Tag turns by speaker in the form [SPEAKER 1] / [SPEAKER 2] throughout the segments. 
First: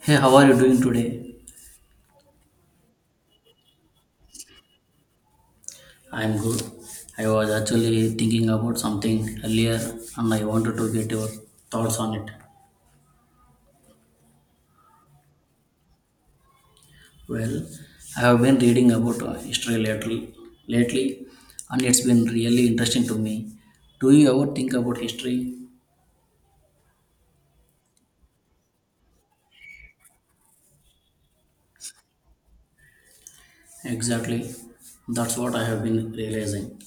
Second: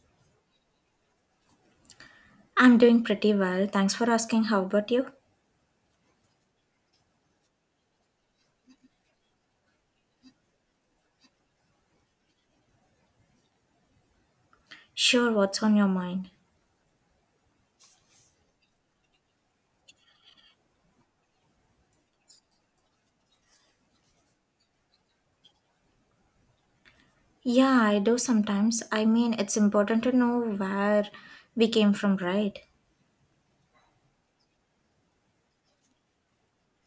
[SPEAKER 1] Hey, how are you doing today?
[SPEAKER 2] I'm doing pretty well. Thanks for asking. How about you?
[SPEAKER 1] I'm good. I was actually thinking about something earlier and I wanted to get your thoughts on it.
[SPEAKER 2] Sure, what's on your mind?
[SPEAKER 1] Well, I have been reading about history lately and it's been really interesting to me. Do you ever think about history?
[SPEAKER 2] Yeah, I do sometimes. I mean, it's important to know where we came from, right?
[SPEAKER 1] Exactly. That's what I have been realizing.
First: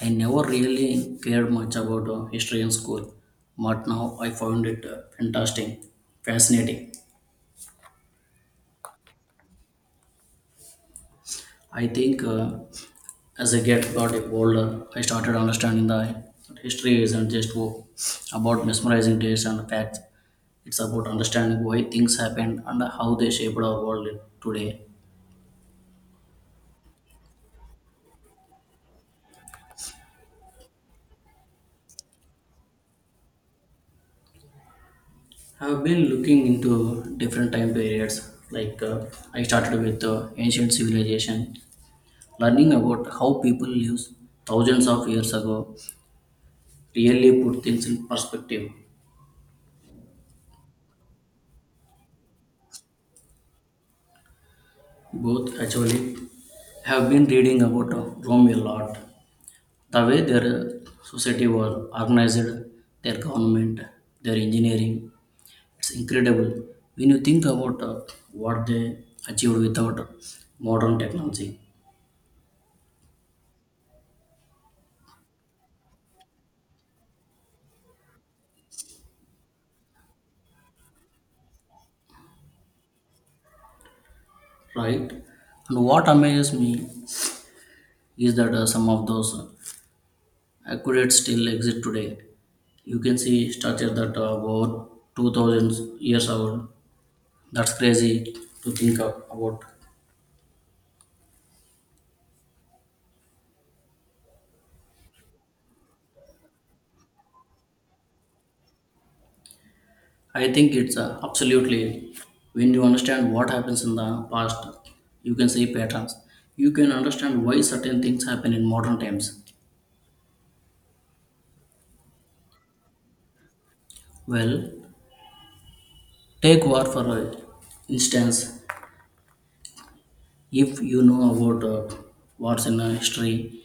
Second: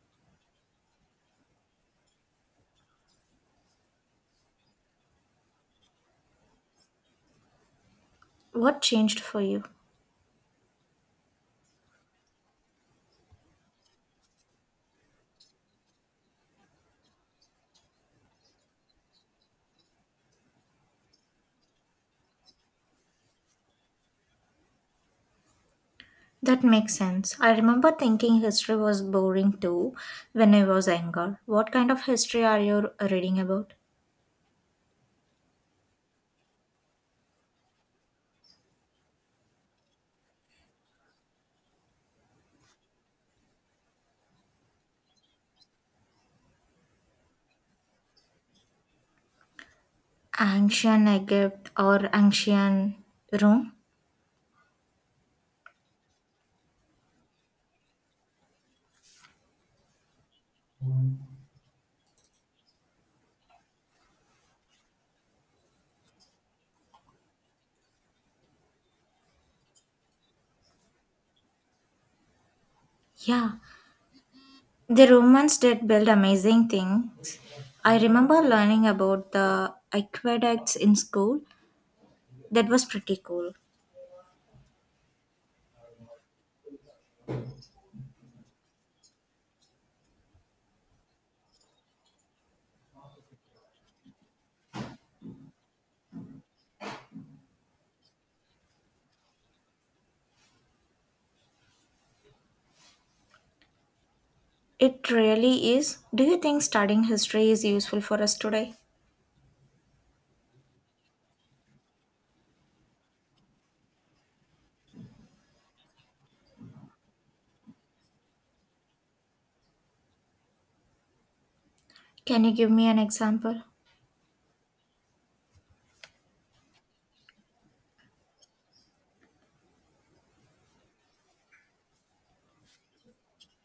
[SPEAKER 1] I never really cared much about history in school, but now I found it fascinating.
[SPEAKER 2] What changed for you?
[SPEAKER 1] I think as I get got older, I started understanding the that history isn't just about mesmerizing dates and facts. It's about understanding why things happened and how they shaped our world today.
[SPEAKER 2] That makes sense. I remember thinking history was boring too when I was younger. What kind of history are you reading about?
[SPEAKER 1] I've been looking into different time periods. I started with ancient civilization, learning about how people lived thousands of years ago. Really put things in perspective.
[SPEAKER 2] Ancient Egypt or ancient Rome?
[SPEAKER 1] Both actually have been reading about Rome a lot, the way their society was organized, their government, their engineering, it's incredible. When you think about what they achieved without modern technology,
[SPEAKER 2] Yeah, The Romans did build amazing things. I remember learning about the aqueducts in school. That was pretty cool.
[SPEAKER 1] right? And what amazes me is that some of those accurate still exist today. You can see structure that are over 2000 years old. That's crazy to think about.
[SPEAKER 2] It really is. Do you think studying history is useful for us today?
[SPEAKER 1] I think it's absolutely, when you understand what happens in the past, you can see patterns. You can understand why certain things happen in modern times.
[SPEAKER 2] Can you give me an example?
[SPEAKER 1] Well, take war for instance. If you know about wars in history,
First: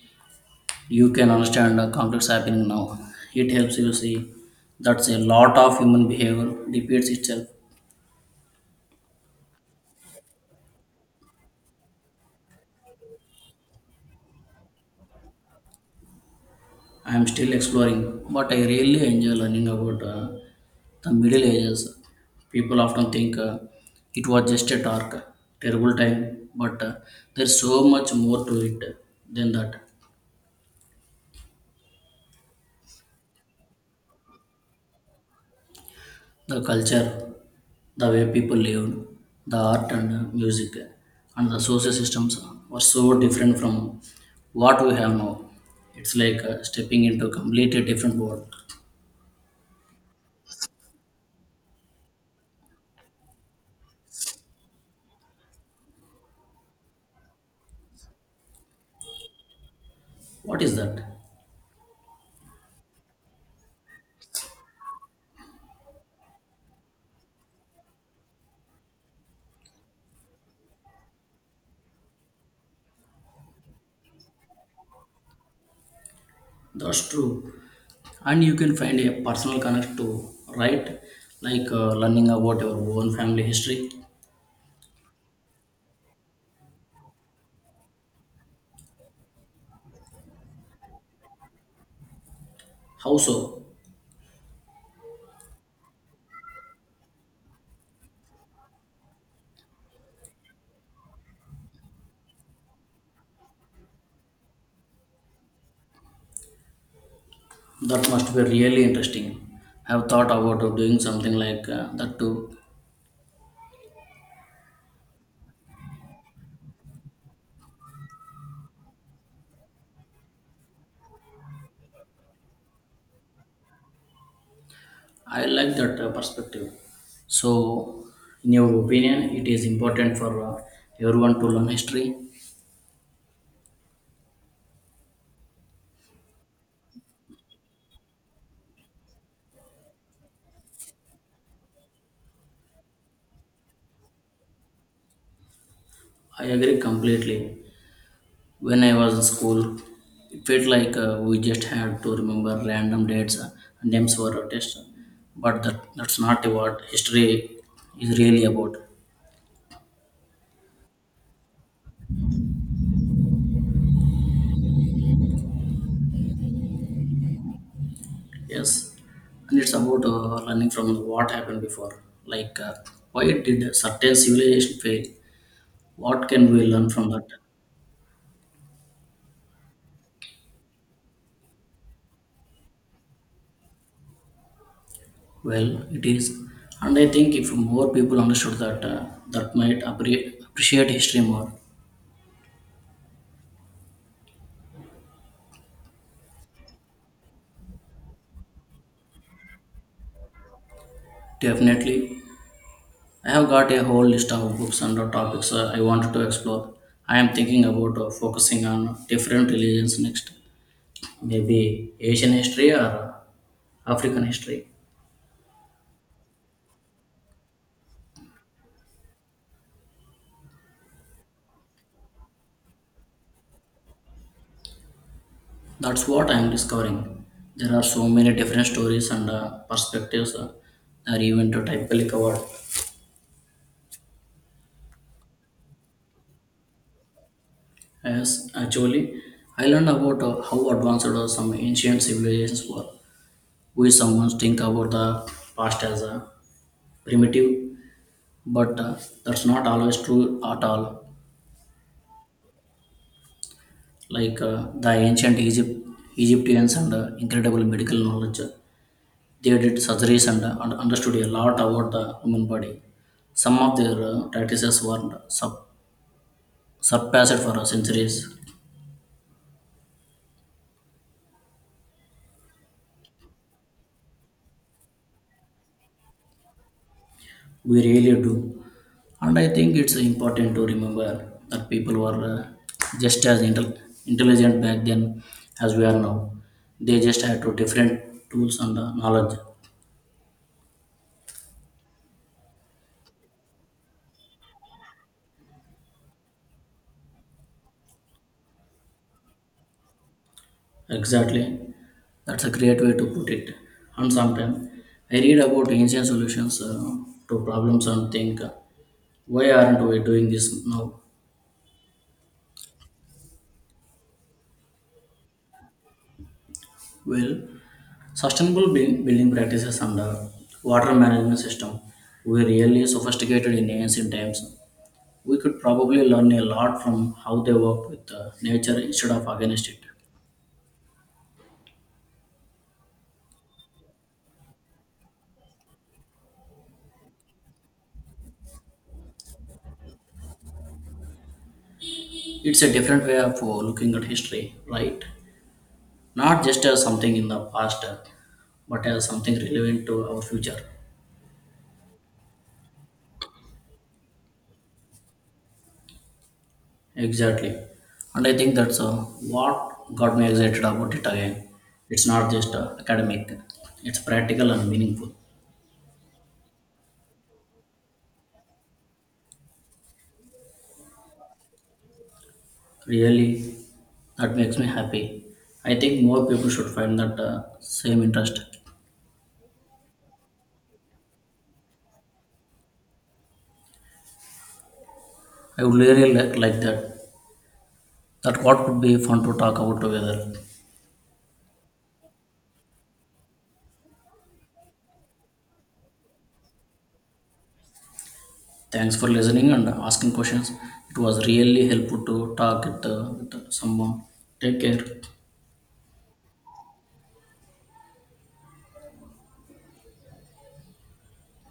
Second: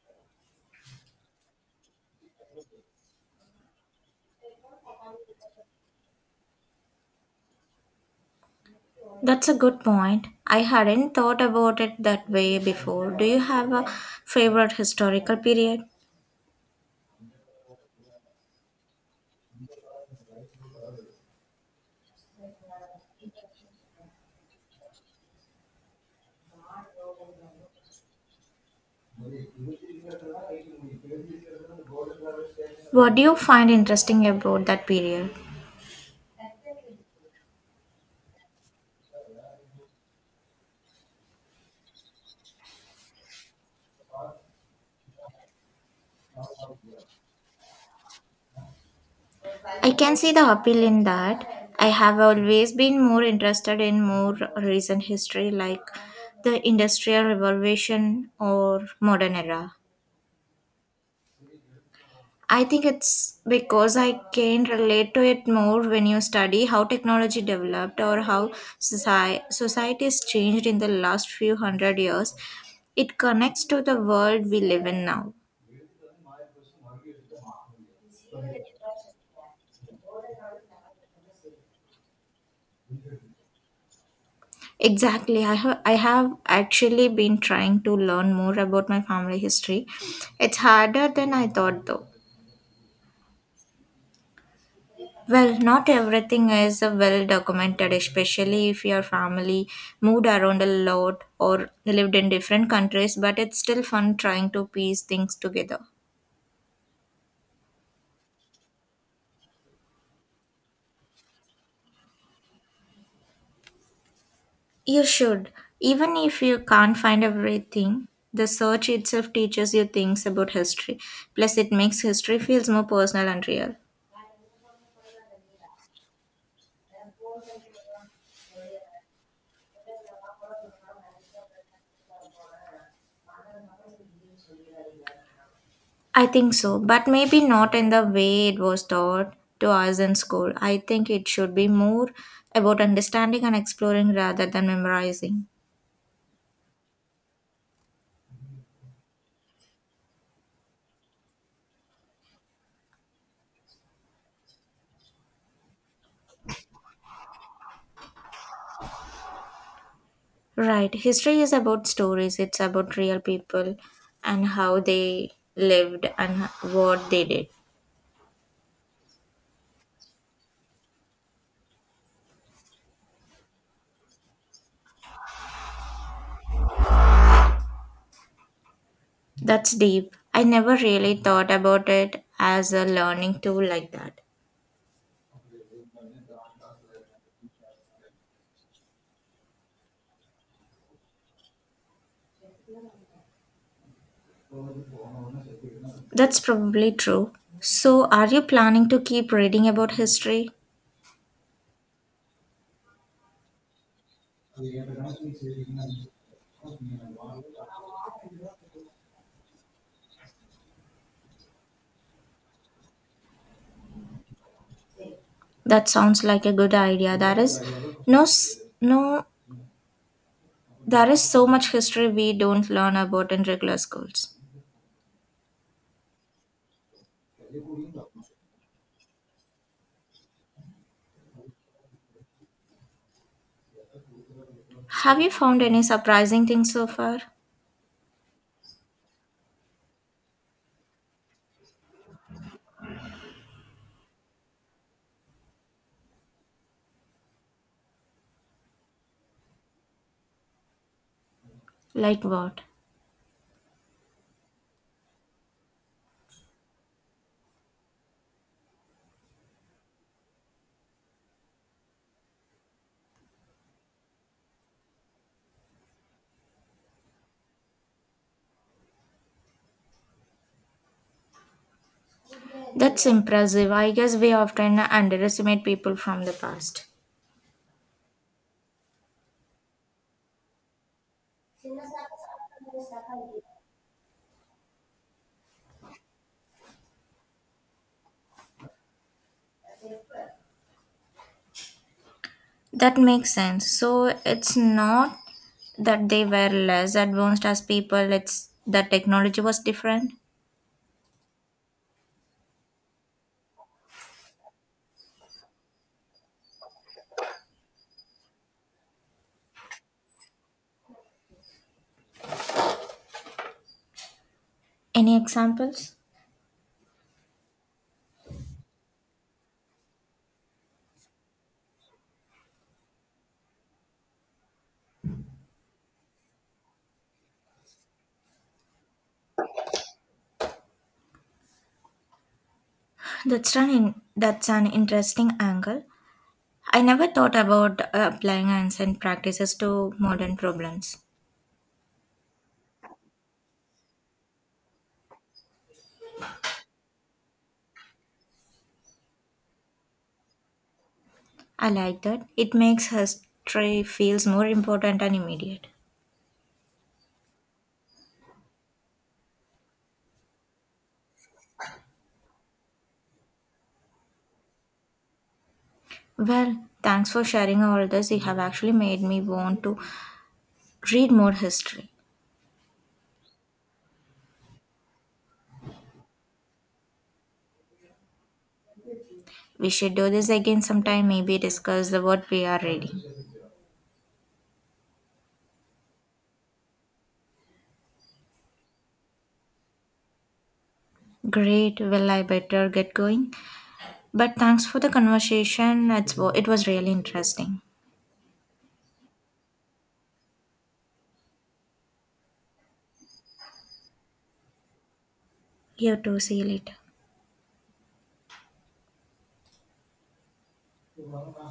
[SPEAKER 1] you can understand the conflicts happening now. It helps you see that's a lot of human behavior repeats itself.
[SPEAKER 2] That's a good point. I hadn't thought about it that way before. Do you have a favorite historical period?
[SPEAKER 1] I am still exploring, but I really enjoy learning about the Middle Ages. People often think it was just a dark, terrible time, but there's so much more to it than that.
[SPEAKER 2] What do you find interesting about that period?
[SPEAKER 1] The culture, the way people lived, the art and music, and the social systems were so different from what we have now. It's like stepping into a completely different world.
[SPEAKER 2] I can see the appeal in that. I have always been more interested in more recent history like the Industrial Revolution or modern era.
[SPEAKER 1] What is that?
[SPEAKER 2] I think it's because I can relate to it more when you study how technology developed or how society's changed in the last few hundred years. It connects to the world we live in now.
[SPEAKER 1] That's true. And you can find a personal connect to, right? Like learning about your own family history.
[SPEAKER 2] Exactly. I have actually been trying to learn more about my family history. It's harder than I thought, though.
[SPEAKER 1] How so?
[SPEAKER 2] Well, not everything is well documented, especially if your family moved around a lot or lived in different countries, but it's still fun trying to piece things together.
[SPEAKER 1] That must be really interesting. I have thought about doing something like that too.
[SPEAKER 2] You should. Even if you can't find everything, the search itself teaches you things about history. Plus, it makes history feels more personal and real.
[SPEAKER 1] I like that perspective. So, in your opinion, it is important for everyone to learn history.
[SPEAKER 2] I think so, but maybe not in the way it was taught to us in school. I think it should be more about understanding and exploring rather than memorizing.
[SPEAKER 1] I agree completely. When I was in school, it felt like we just had to remember random dates and names for a test. But that's not what history is really about.
[SPEAKER 2] Right, history is about stories, it's about real people and how they lived and what they did.
[SPEAKER 1] Yes, and it's about learning from what happened before. Like, why did a certain civilization fail? What can we learn from that?
[SPEAKER 2] That's deep. I never really thought about it as a learning tool like that.
[SPEAKER 1] Well, it is. And I think if more people understood that, that might appreciate history more.
[SPEAKER 2] That's probably true. So, are you planning to keep reading about history?
[SPEAKER 1] Definitely, I have got a whole list of books and topics I wanted to explore. I am thinking about focusing on different religions next, maybe Asian history or African history.
[SPEAKER 2] That sounds like a good idea. There is no there is so much history we don't learn about in regular schools.
[SPEAKER 1] That's what I am discovering. There are so many different stories and perspectives that are even to typically covered.
[SPEAKER 2] Have you found any surprising things so far?
[SPEAKER 1] Yes, actually, I learned about how advanced some ancient civilizations were. We sometimes think about the past as a primitive, but that's not always true at all.
[SPEAKER 2] Like what?
[SPEAKER 1] Like the Egyptians and incredible medical knowledge, they did surgeries and understood a lot about the human body. Some of their practices were surpassed for centuries.
[SPEAKER 2] That's impressive. I guess we often underestimate people from the past.
[SPEAKER 1] We really do. And I think it's important to remember that people were just as intelligent back then as we are now. They just had to different tools and knowledge.
[SPEAKER 2] That makes sense. So it's not that they were less advanced as people, it's that technology was different.
[SPEAKER 1] Exactly. That's a great way to put it. And sometimes I read about ancient solutions to problems and think, why aren't we doing this now?
[SPEAKER 2] Any examples?
[SPEAKER 1] Well, sustainable building practices and water management system were really sophisticated in ancient times. We could probably learn a lot from how they work with nature instead of against it.
[SPEAKER 2] That's an interesting angle. I never thought about applying ancient practices to modern problems.
[SPEAKER 1] It's a different way of looking at history, right? Not just as something in the past, but as something relevant to our future.
[SPEAKER 2] I like that. It makes history feels more important and immediate.
[SPEAKER 1] Exactly. And I think that's what got me excited about it again. It's not just academic, it's practical and meaningful.
[SPEAKER 2] Well, thanks for sharing all this. You have actually made me want to read more history.
[SPEAKER 1] Really, that makes me happy. I think more people should find that same interest.
[SPEAKER 2] We should do this again sometime, maybe discuss the what we are reading.
[SPEAKER 1] I would really like that. That what would be fun to talk about together.
[SPEAKER 2] Great. Well, I better get going. But thanks for the conversation. It was really interesting.
[SPEAKER 1] Thanks for listening and asking questions. It was really helpful to talk it, with someone. Take care.
[SPEAKER 2] You too. See you later.